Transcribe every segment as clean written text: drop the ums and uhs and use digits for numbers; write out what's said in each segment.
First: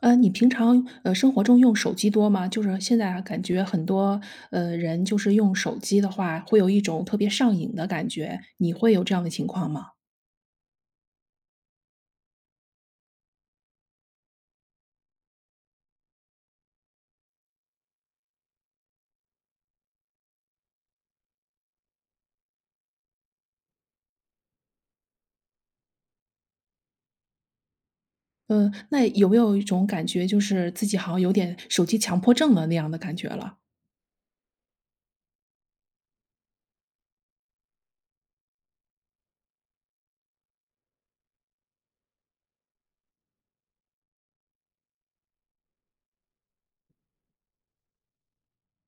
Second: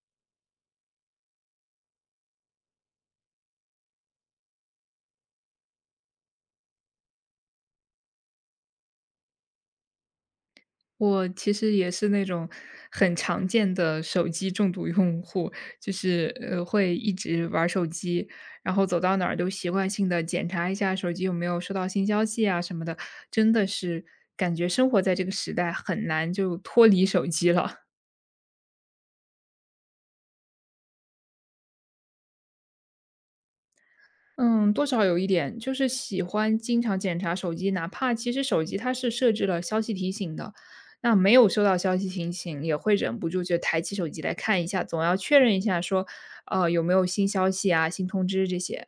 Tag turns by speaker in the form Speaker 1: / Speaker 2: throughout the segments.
Speaker 1: 你平常生活中用手机多吗？就是现在啊感觉很多人就是用手机的话，会有一种特别上瘾的感觉。你会有这样的情况吗？
Speaker 2: 我其实也是那种很常见的手机中毒用户，就是会一直玩儿手机，然后走到哪儿都习惯性的检查一下手机有没有收到新消息啊什么的，真的是感觉生活在这个时代很难就脱离手机了。
Speaker 1: 嗯、那有没有一种感觉，就是自己好像有点手机强迫症了那样的感觉了？
Speaker 2: 嗯，多少有一点，就是喜欢经常检查手机，哪怕其实手机它是设置了消息提醒的，那没有收到消息提醒，也会忍不住就抬起手机来看一下，总要确认一下说，有没有新消息啊、新通知这些。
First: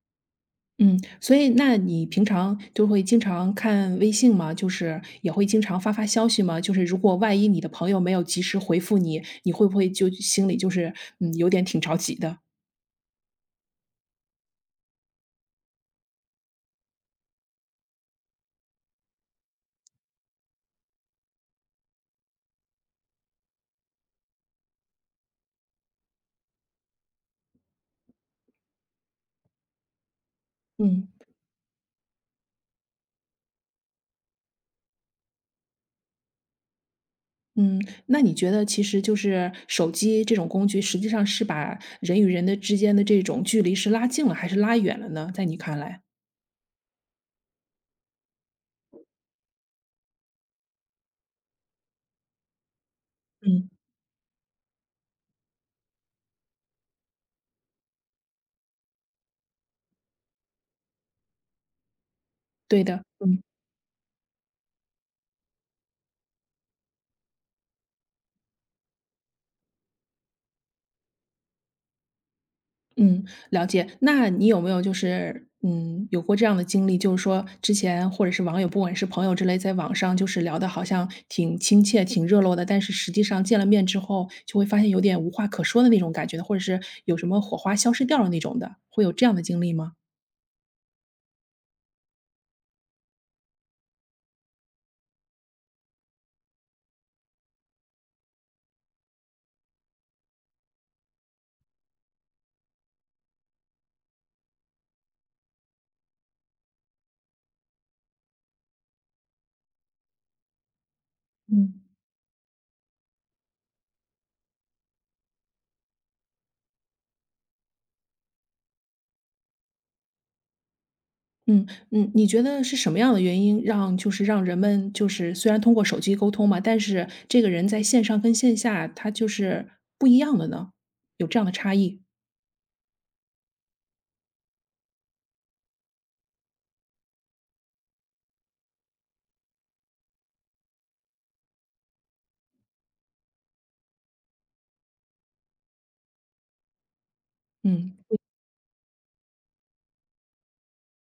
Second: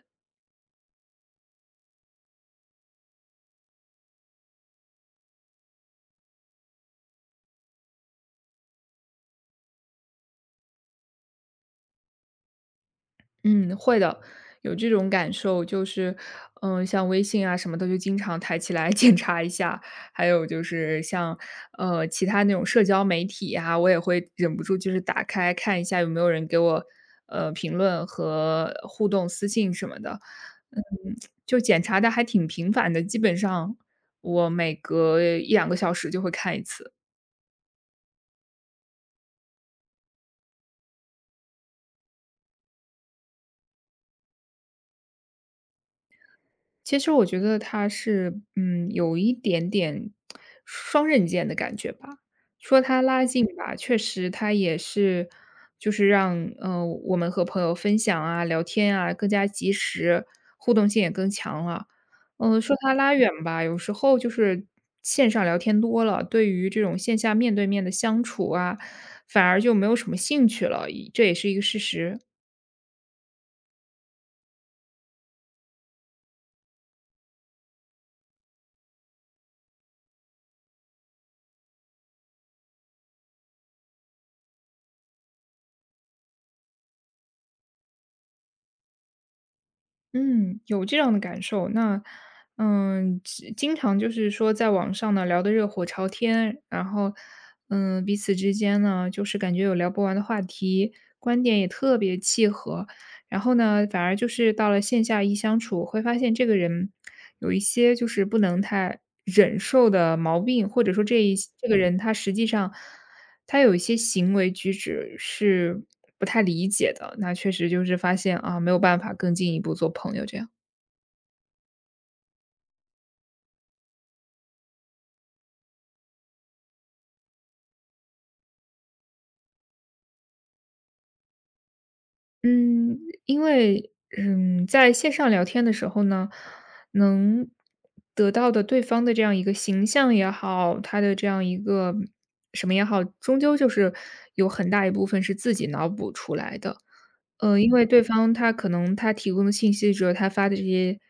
Speaker 1: 嗯，所以那你平常就会经常看微信吗？就是也会经常发发消息吗？就是如果万一你的朋友没有及时回复你，你会不会就心里就是有点挺着急的？
Speaker 2: 嗯，会的，有这种感受，就是，像微信啊什么的，就经常抬起来 检查一下，还有就是像其他那种社交媒体啊，我也会忍不住就是打开看一下有没有人给我评论和互动私信什么的，嗯，
Speaker 1: 嗯。
Speaker 2: 就检查的还挺频繁的，基本上我每隔一两个小时就会看一次。
Speaker 1: 嗯，那你觉得其实就是手机这种工具，实际上是把人与人的之间的这种距离是拉近了还是拉远了呢？在你看来？
Speaker 2: 其实我觉得他是，嗯，有一点点双刃剑的感觉吧。说他拉近
Speaker 1: 嗯，
Speaker 2: 吧，确实他也是，就是让我们和朋友分享啊、聊天啊更加及时，互动性也更强了。说
Speaker 1: 对
Speaker 2: 他
Speaker 1: 的，
Speaker 2: 拉远
Speaker 1: 嗯。
Speaker 2: 吧，有时候就是线上聊天多了，对于这种线下面对面的相处啊，反而就没有什么兴趣了，这也是一个事实。
Speaker 1: 嗯，了解。那你有没有就是，有过这样的经历，就是说之前或者是网友，不管是朋友之类，在网上就是聊的好像挺亲切、挺热络的，但是实际上见了面之后，就会发现有点无话可说的那种感觉呢？或者是有什么火花消失掉了那种的，会有这样的经历吗？
Speaker 2: 嗯，有这样的感受。那，只经常就是说在网上呢聊得热火朝天，然后，嗯，彼此之间呢就是感觉有聊不完的话题，观点也特别契合。然后呢，反而就是到了线下一相处，会发现这个人有一些就是不能太忍受的毛病，或者说这个
Speaker 1: 嗯。
Speaker 2: 人他实际上。他有一些行为举止是不太理解的，那确实就是发现啊，没有办法更进一步做朋友这样。
Speaker 1: 嗯嗯，你觉得是什么样的原因让就是让人们就是虽然通过手机沟通嘛，但是这个人在线上跟线下他就是不一样的呢？有这样的差异？
Speaker 2: 嗯，因为，嗯，在线上聊天的时候呢，能得到的对方的这样一个形象也好，他的这样一个什么也好，终究就是有很大一部分是自己脑补出来的。因为
Speaker 1: 嗯
Speaker 2: 对方他可能他提供的信息只有他发的这些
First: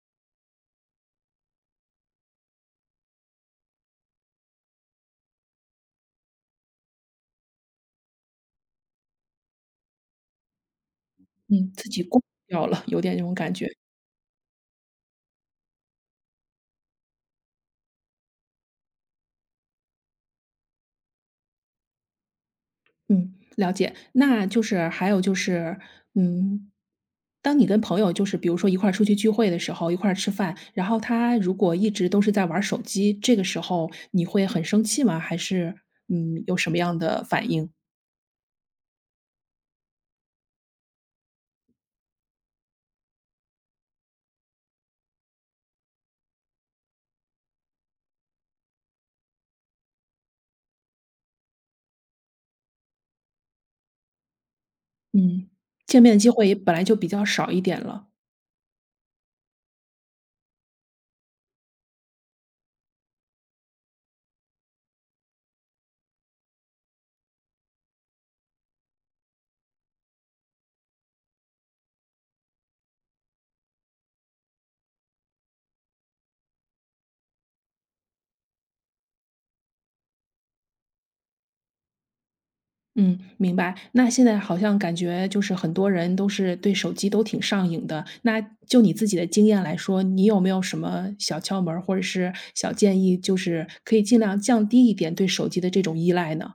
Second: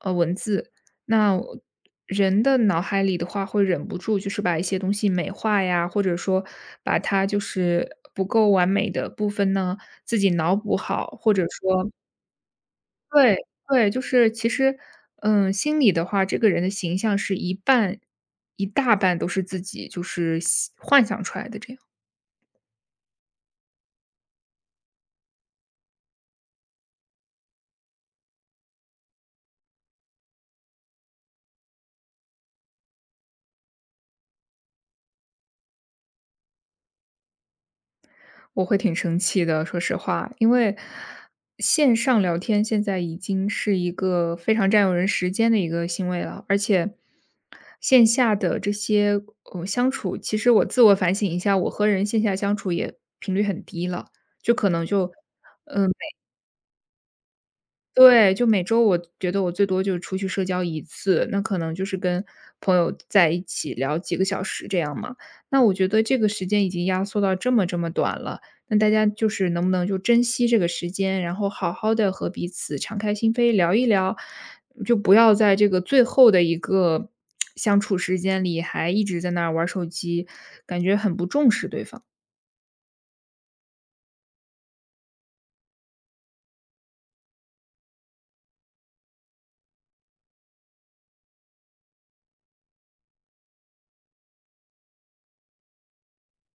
Speaker 2: 文字，那我人的脑海里的话会忍不住就是把一些东西美化呀，或者说把它就是不够完美的部分呢。自己脑补好，或者
Speaker 1: 嗯，自
Speaker 2: 说
Speaker 1: 己过掉了，有点那种
Speaker 2: 对，
Speaker 1: 感觉。
Speaker 2: 对，就是其实，嗯，心里的话，这个人的形象是一半一大半都是自己就是想幻想出来的这样，
Speaker 1: 嗯，了解。那就是还有就是，嗯，当你跟朋友就是比如说一块儿出去聚会的时候，一块儿吃饭，然后他如果一直都是在玩手机，这个时候你会很生气吗？还是有什么样的反应？
Speaker 2: 我会挺生气的，说实话。因为线上聊天现在已经是一个非常占用人时间的一个行为了，而且线下的这些，相处，其实我自我反省一下，我和人线下相处也频率很低了，就可能就
Speaker 1: 嗯，
Speaker 2: 嗯。
Speaker 1: 见面的机会也本来就比较少一点了。
Speaker 2: 对，就每周我觉得我最多就是出去社交一次，那可能就是跟朋友在一起聊几个小时这样嘛。那我觉得这个时间已经压缩到这么这么短了，那大家就是能不能就珍惜这个时间，然后好好的和彼此敞开心扉聊一聊，就不要在这个最后的一个相处时间里还一直在那儿玩手机，感觉很不重视对方。
Speaker 1: 嗯，明白。那现在好像感觉就是很多人都是对手机都挺上瘾的。那就你自己的经验来说，你有没有什么小窍门儿或者是小建议，就是可以尽量降低一点对手机的这种依赖呢？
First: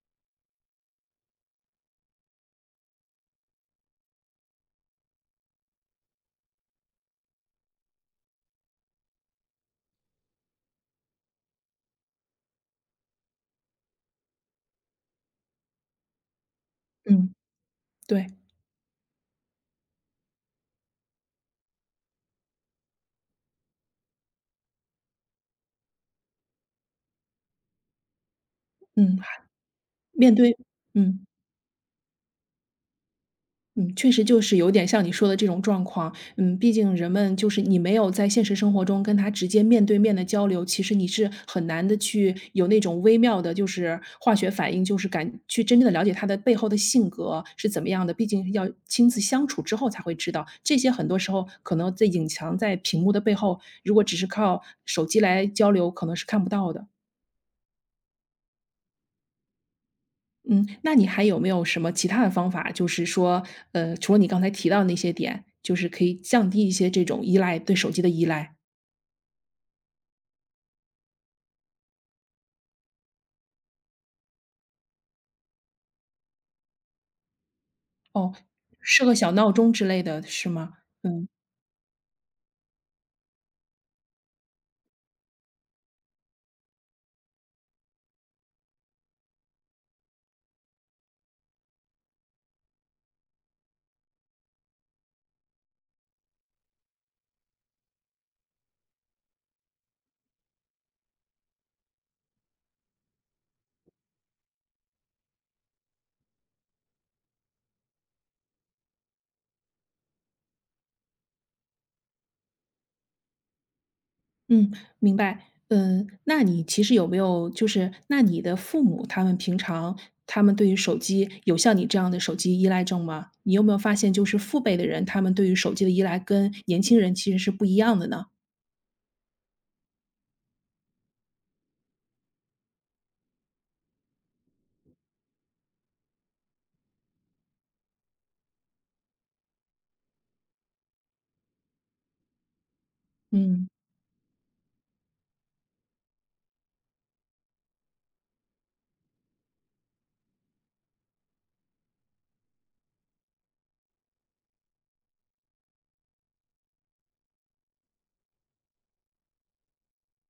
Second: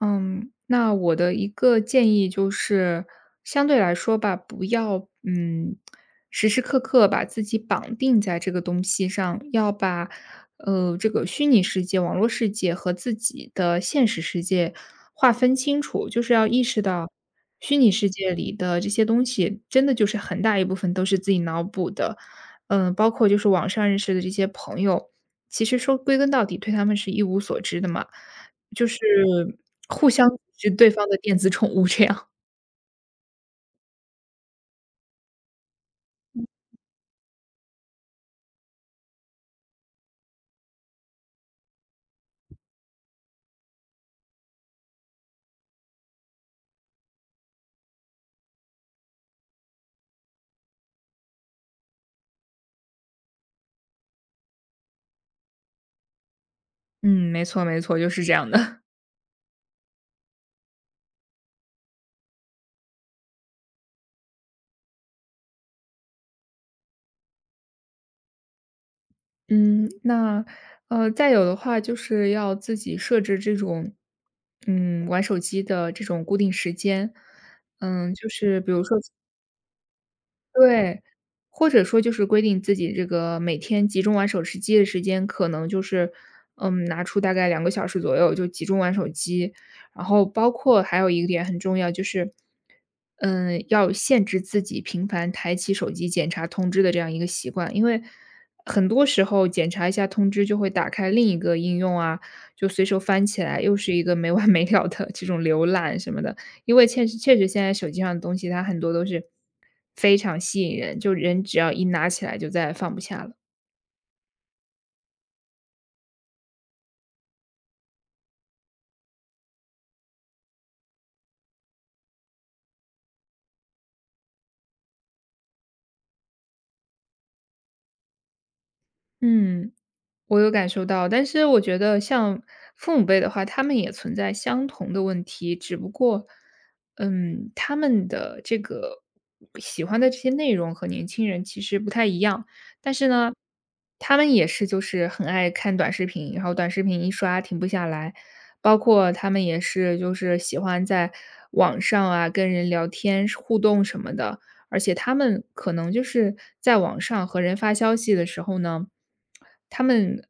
Speaker 2: 嗯，那我的一个建议就是，相对来说吧，不要时时刻刻把自己绑定在这个东西上，要把这个虚拟世界、网络世界和自己的现实世界划分清楚，就是要意识到
Speaker 1: 嗯，
Speaker 2: 虚拟世
Speaker 1: 对，
Speaker 2: 界里的这些东西，真的就是很大一部分都是自己脑补的，嗯，包括就是网上认识的这些朋友，其实说归根到底，对他们是一无所知的嘛。就是
Speaker 1: 嗯，
Speaker 2: 互相
Speaker 1: 面对，
Speaker 2: 是对方的
Speaker 1: 嗯。
Speaker 2: 电子宠物这样。
Speaker 1: 嗯，确实就是有点像你说的这种状况。嗯，毕竟人们就是你没有在现实生活中跟他直接面对面的交流，其实你是很难的去有那种微妙的，就是化学反应，就是感去真正的了解他的背后的性格是怎么样的。毕竟要亲自相处之后才会知道，这些很多时候可能在隐藏在屏幕的背后，如果只是靠手机来交流，可能是看不到的。
Speaker 2: 嗯，没错没错，就是这样的。
Speaker 1: 嗯，那你还有没有什么其他的方法，就是说，除了你刚才提到的那些点，就是可以降低一些这种依赖，对手机的依赖？
Speaker 2: 嗯，那，再有的话就是要自己设置这种，嗯，玩手机的这种固定时间。嗯，就
Speaker 1: 哦，
Speaker 2: 是比如说
Speaker 1: 设个小闹钟之类的是吗？
Speaker 2: 对，
Speaker 1: 嗯，
Speaker 2: 或者说就是规定自己这个每天集中玩手持机的时间，可能就是，嗯，拿出大概两个小时左右就集中玩手机。然后包括还有一个点很重要，就是，嗯，要限制自己频繁抬起手机检查通知的这样一个习惯。因为很多时候检查一下通知就会打开另一个应用啊，就随手翻起来，又是一个没完没了的这种浏览什么的。因为确实确实现在手机上的东西，它很多都是非常吸引人，就人只要一拿起来就再也放不下了。
Speaker 1: 嗯，明白。嗯，那你其实有没有就是那你的父母他们平常他们对于手机有像你这样的手机依赖症吗？你有没有发现就是父辈的人，他们对于手机的依赖跟年轻人其实是不一样的呢？
Speaker 2: 嗯。我有感受到，但是我觉得像父母辈的话，他们也存在相同的问题，只不过，嗯，他们的这个喜欢的这些内容和年轻人其实不太一样，但是呢，
Speaker 1: 嗯，
Speaker 2: 他们也是就是很爱看短视频，然后短视频一刷停不下来，包括他们也是就是喜欢在网上啊跟人聊天互动什么的，而且他们可能就是在网上和人发消息的时候呢，他们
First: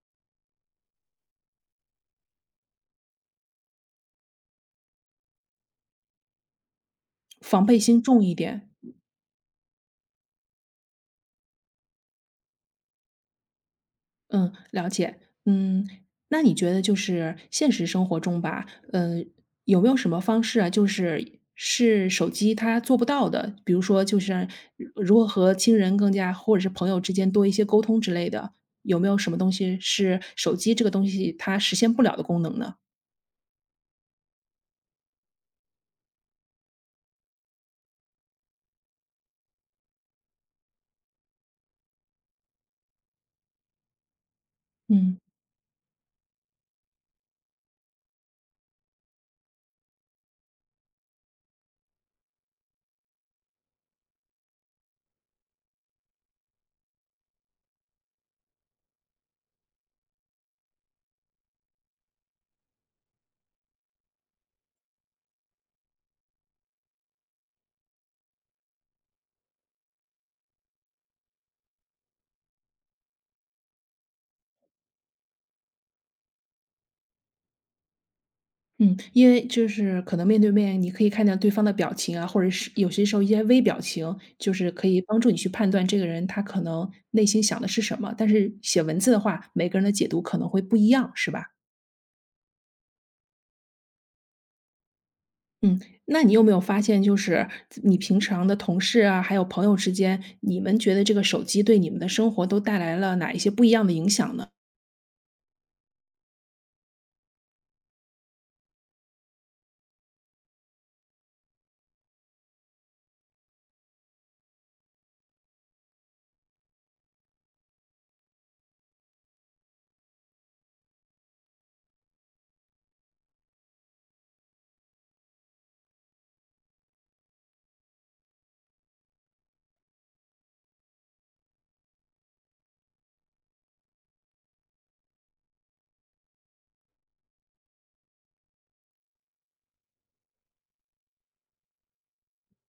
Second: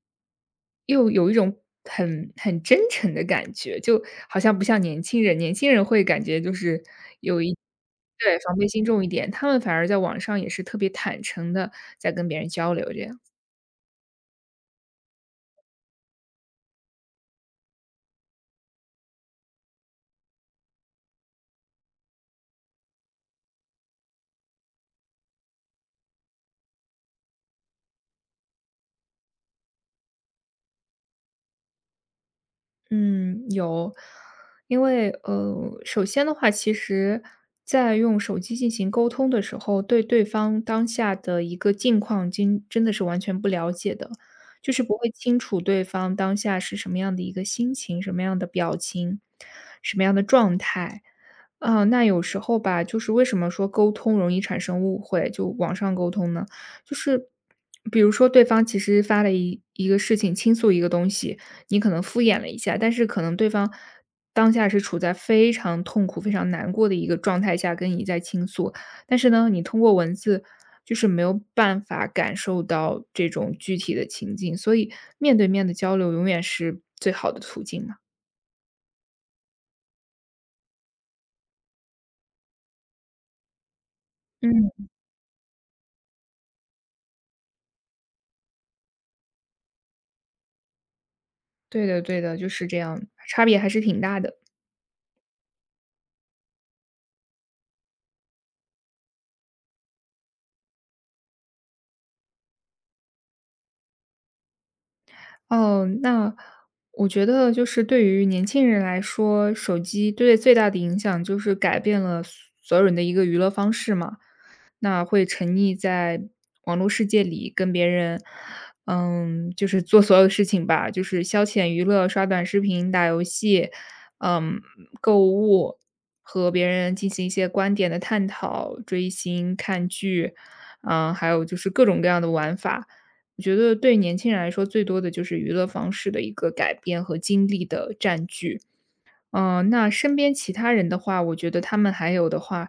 Speaker 2: 又有一种很真诚的感觉，就好像不像年轻人，年轻人会感觉就是有
Speaker 1: 防备心重一
Speaker 2: 对，防备
Speaker 1: 点。
Speaker 2: 心重一点，他们反而在网上也是特别坦诚的在跟别人交流这样。
Speaker 1: 嗯，了解。嗯，那你觉得就是现实生活中吧，嗯，有没有什么方式啊，就是是手机它做不到的？比如说，就是如何和亲人更加，或者是朋友之间多一些沟通之类的，有没有什么东西是手机这个东西它实现不了的功能呢？
Speaker 2: 嗯，有。因为，首先的话，其实在用手机进行沟通的时候，对对方当下的一个境况，今真的是完全不了解的，就是不会
Speaker 1: 嗯。
Speaker 2: 清楚对方当下是什么样的一个心情、什么样的表情、什么样的状态。啊，那有时候吧，就是为什么说沟通容易产生误会，就网上沟通呢？就是比如说对方其实发了一个事情，倾诉一个东西，你可能敷衍了一下，但是可能对方当下是处在非常痛苦、非常难过的一个状态下跟你在倾诉，但是呢，你通过文字就是没有办法感受到这种具体的情境，所以面对面的交流永远是最好的途径嘛。
Speaker 1: 嗯，因为就是可能面对面，你可以看见对方的表情啊，或者是有些时候一些微表情，就
Speaker 2: 嗯，
Speaker 1: 是可以帮助你去判断这个人他可能内心想的是什么。但是写文字的话，每个人的解读可能会不一样，是吧？
Speaker 2: 对的对的，就是这样，差别还是挺大的。
Speaker 1: 嗯，那你有没有发现，就是你平常的同事啊，还有朋友之间，你们觉得这个手机对你们的生活都带来了哪一些不一样的影响呢？
Speaker 2: 哦，那我觉得就是对于年轻人来说，手机对最大的影响就是改变了所有人的一个娱乐方式嘛。那会沉溺在网络世界里，跟别人，嗯，就是做所有事情吧，就是消遣娱乐、刷短视频、打游戏，嗯，购物，和别人进行一些观点的探讨、追星、看剧，嗯，还有就是各种各样的玩法。我觉得对年轻人来说，最多的就是娱乐方式的一个改变和精力的占据。嗯，那身边其他人的话，我觉得他们还有的话，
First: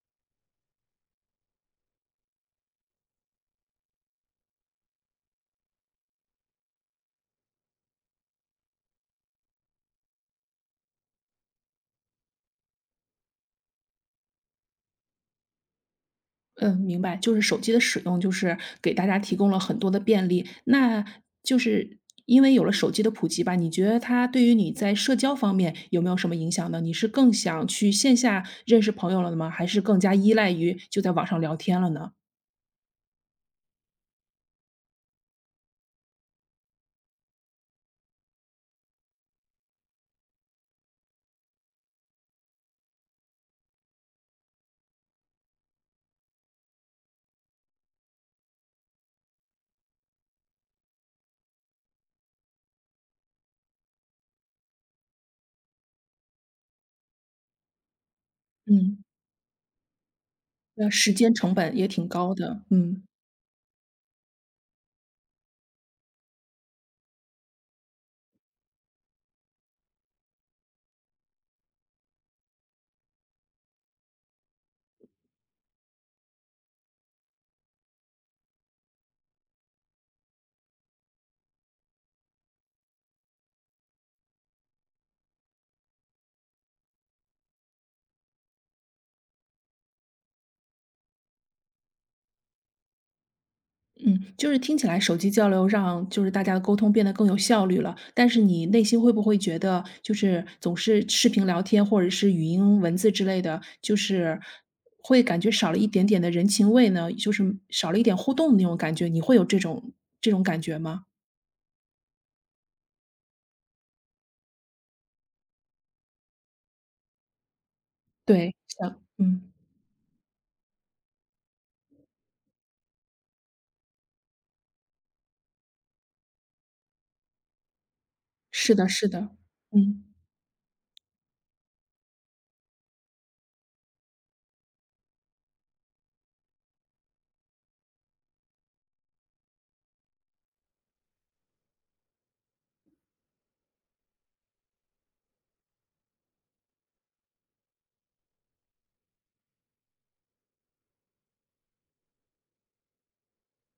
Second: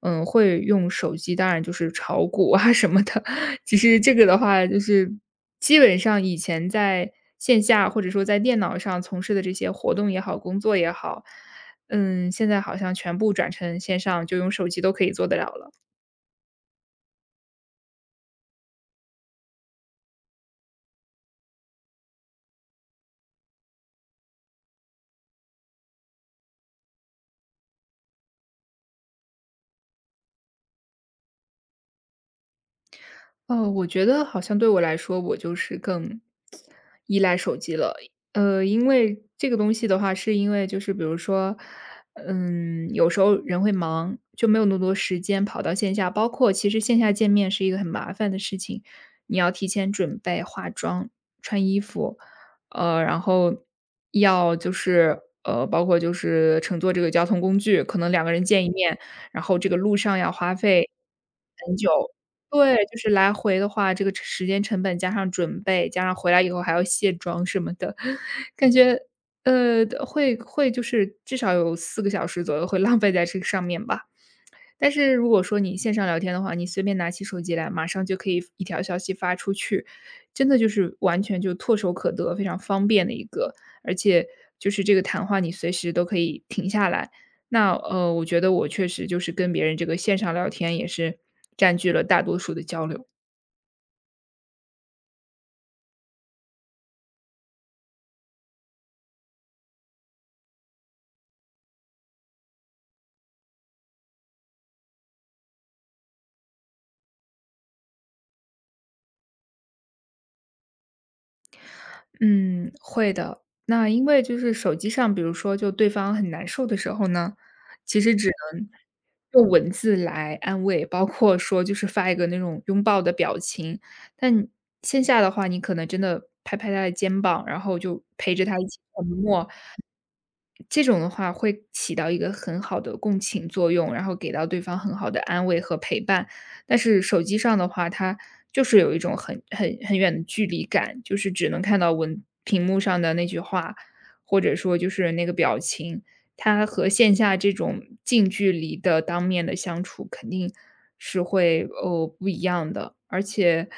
Speaker 2: 嗯，会用手机，当然就是炒股啊 什么的。其实这个的话，就是基本上以前在线下或者说在电脑上从事的这些活动也好，工作也好，嗯，现在好像全部转成线上，就用手机都可以做得了了。
Speaker 1: 嗯，明白，就是手机的使用，就是给大家提供了很多的便利。那就是因为有了手机的普及吧，你觉得它对于你在社交方面有没有什么影响呢？你是更想去线下认识朋友了吗？还是更加依赖于就在网上聊天了呢？
Speaker 2: 我觉得好像对我来说，我就是更依赖手机了。因为这个东西的话，是因为就是比如说，嗯，有时候人会忙，就没有那么多时间跑到线下。包括其实线下见面是一个很麻烦的事情，你要提前准备化妆、穿衣服，然后要就是包括就是乘坐这个交通工具，可能两个人见一面，
Speaker 1: 嗯，
Speaker 2: 然后这个路上要花费
Speaker 1: 那时间成
Speaker 2: 很
Speaker 1: 本也
Speaker 2: 久。
Speaker 1: 挺高的，
Speaker 2: 对，就
Speaker 1: 嗯。
Speaker 2: 是来回的话，这个时间成本加上准备，加上回来以后还要卸妆什么的，感觉，呃，会会就是至少有4个小时左右会浪费在这个上面吧。但是如果说你线上聊天的话，你随便拿起手机来，马上就可以一条消息发出去，真的就是完全就唾手可得，非常方便的一个，而且就是这个谈话你随时都可以停下来。我觉得我确实就是跟别人这个线上聊天也是占据了大多数的交流。
Speaker 1: 嗯，就是听起来手机交流让就是大家的沟通变得更有效率了，但是你内心会不会觉得，就是总是视频聊天或者是语音文字之类的，就是会感觉少了一点点的人情味呢？就是少了一点互动的那种感觉，你会有这种感觉吗？
Speaker 2: 嗯，会的。那因为就是手机上，比如说就对方很难受的时候呢，其实只
Speaker 1: 对，
Speaker 2: 能
Speaker 1: 像
Speaker 2: 用
Speaker 1: 嗯，
Speaker 2: 文字来安慰，包括说就是发一个那种拥抱的表情。但线下的话，你可能真的拍拍他的肩膀，然后就陪着他一
Speaker 1: 是
Speaker 2: 起
Speaker 1: 的，
Speaker 2: 沉
Speaker 1: 是的，
Speaker 2: 默，
Speaker 1: 嗯，
Speaker 2: 这种的话会起到一个很好的共情作用，然后给到对方很好的安慰和陪伴。但是手机上的话，它就是有一种很远的距离感，就是只能看到文屏幕上的那句话，或者说就是那个表情。它和线下这种近距离的当面的相处肯定是会，哦不一样的。而且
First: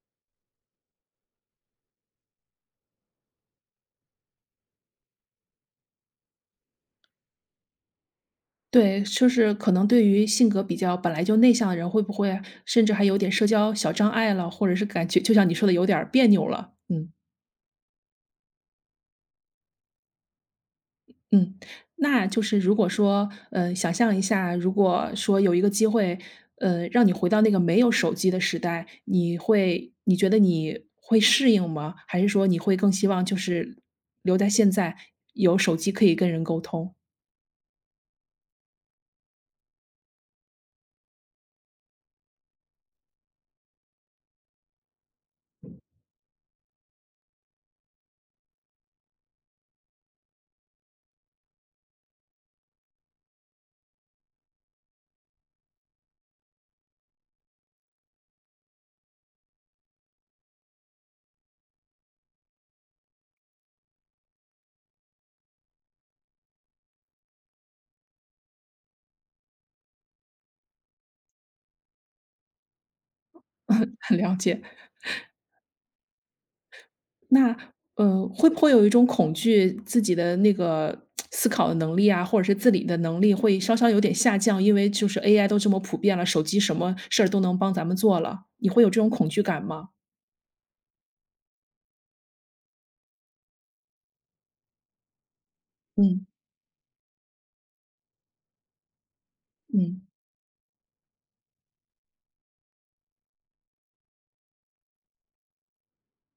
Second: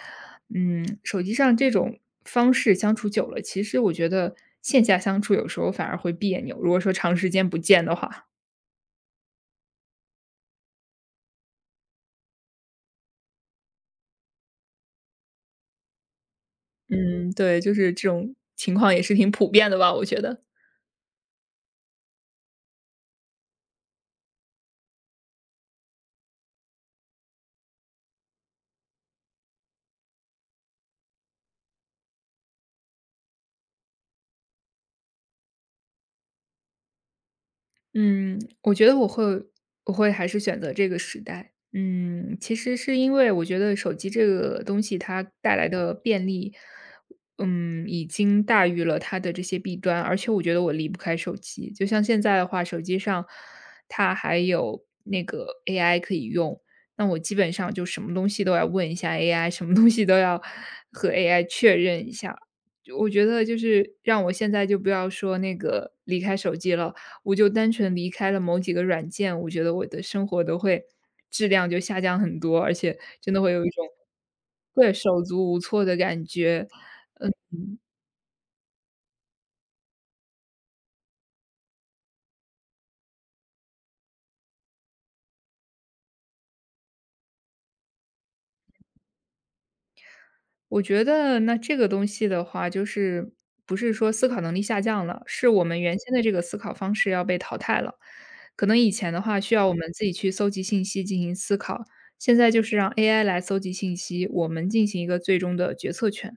Speaker 2: 嗯，手机上这种方式相处久了，其实我觉得线下相处有时候反而会别扭，如果说长时间不见的话。
Speaker 1: 对，就是可能对于性格比较本来就内向的人，会不会甚至还有点社交小障碍了，或者是感觉就像你说的有点儿别扭了？嗯。
Speaker 2: 嗯，对，就是这种情况也是挺普遍的吧，我觉得。
Speaker 1: 嗯，那就是如果说，想象一下，如果说有一个机会，让你回到那个没有手机的时代，你觉得你会适应吗？还是说你会更希望就是留在现在，有手机可以跟人沟通？
Speaker 2: 嗯，我觉得我会还是选择这个时代。嗯，其实是因为我觉得手机这个东西它带来的便利，嗯，已经大于了它的这些弊端，而且我觉得我离不开手机。就像现在的话，手机上它还有那个 AI 可以用，那我基本上就什么东西都要问一下 AI,什么东西都要和 AI 确认一下。我觉得就是让我现在就不要说那个离开手机了。我就单纯离开了某几个软件，我觉得我的生活都会质量就下降很多，而且真的会有一种
Speaker 1: 很了解。
Speaker 2: 对，手足无措的感觉。
Speaker 1: 那，会不会有一种恐惧，自己的那个思考的能力啊，或者是自理的能力会稍稍有点下降？因为就是 AI 都这么普遍了，手机什么事儿都能帮咱们做了，你会有这种恐惧感吗？
Speaker 2: 我觉得那这个东西的话，就是不是说思考能力下降了，是我们原先的
Speaker 1: 嗯
Speaker 2: 这个思考方式要被淘汰了。可能以前的话，需要我们
Speaker 1: 嗯
Speaker 2: 自己去搜集信息进行思考，现在就是让 AI 来搜集信息，我们进行一个最终的决策权。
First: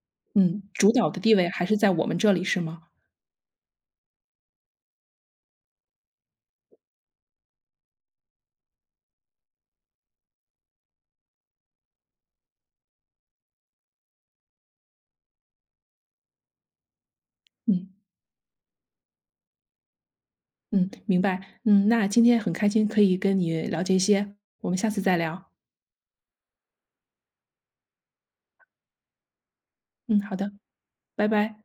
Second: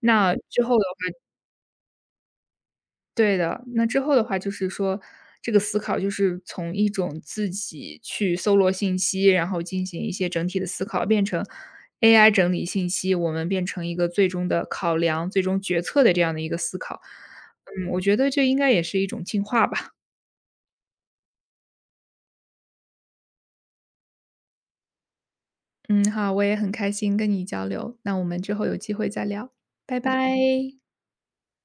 Speaker 2: 那之
Speaker 1: 嗯，
Speaker 2: 后的
Speaker 1: 主
Speaker 2: 话
Speaker 1: 导的地位还是在我们这里是吗？
Speaker 2: 对的，那之后的话就是说，这个思考就是从一种自己去搜罗信息，然后进行一些整体的思考，变成 AI 整理信息，我们变成一个最终的考量、最终决策的这样的一个思考。嗯，
Speaker 1: 嗯
Speaker 2: 我觉得这应该也是一种进化吧。
Speaker 1: 嗯，明白。嗯，那今天很开心可以跟你了解一些，我们下次再聊。
Speaker 2: 嗯，好，我也很开心跟你交流，那我们之后有机会再聊，拜
Speaker 1: 嗯，
Speaker 2: 拜。
Speaker 1: 好的，拜拜。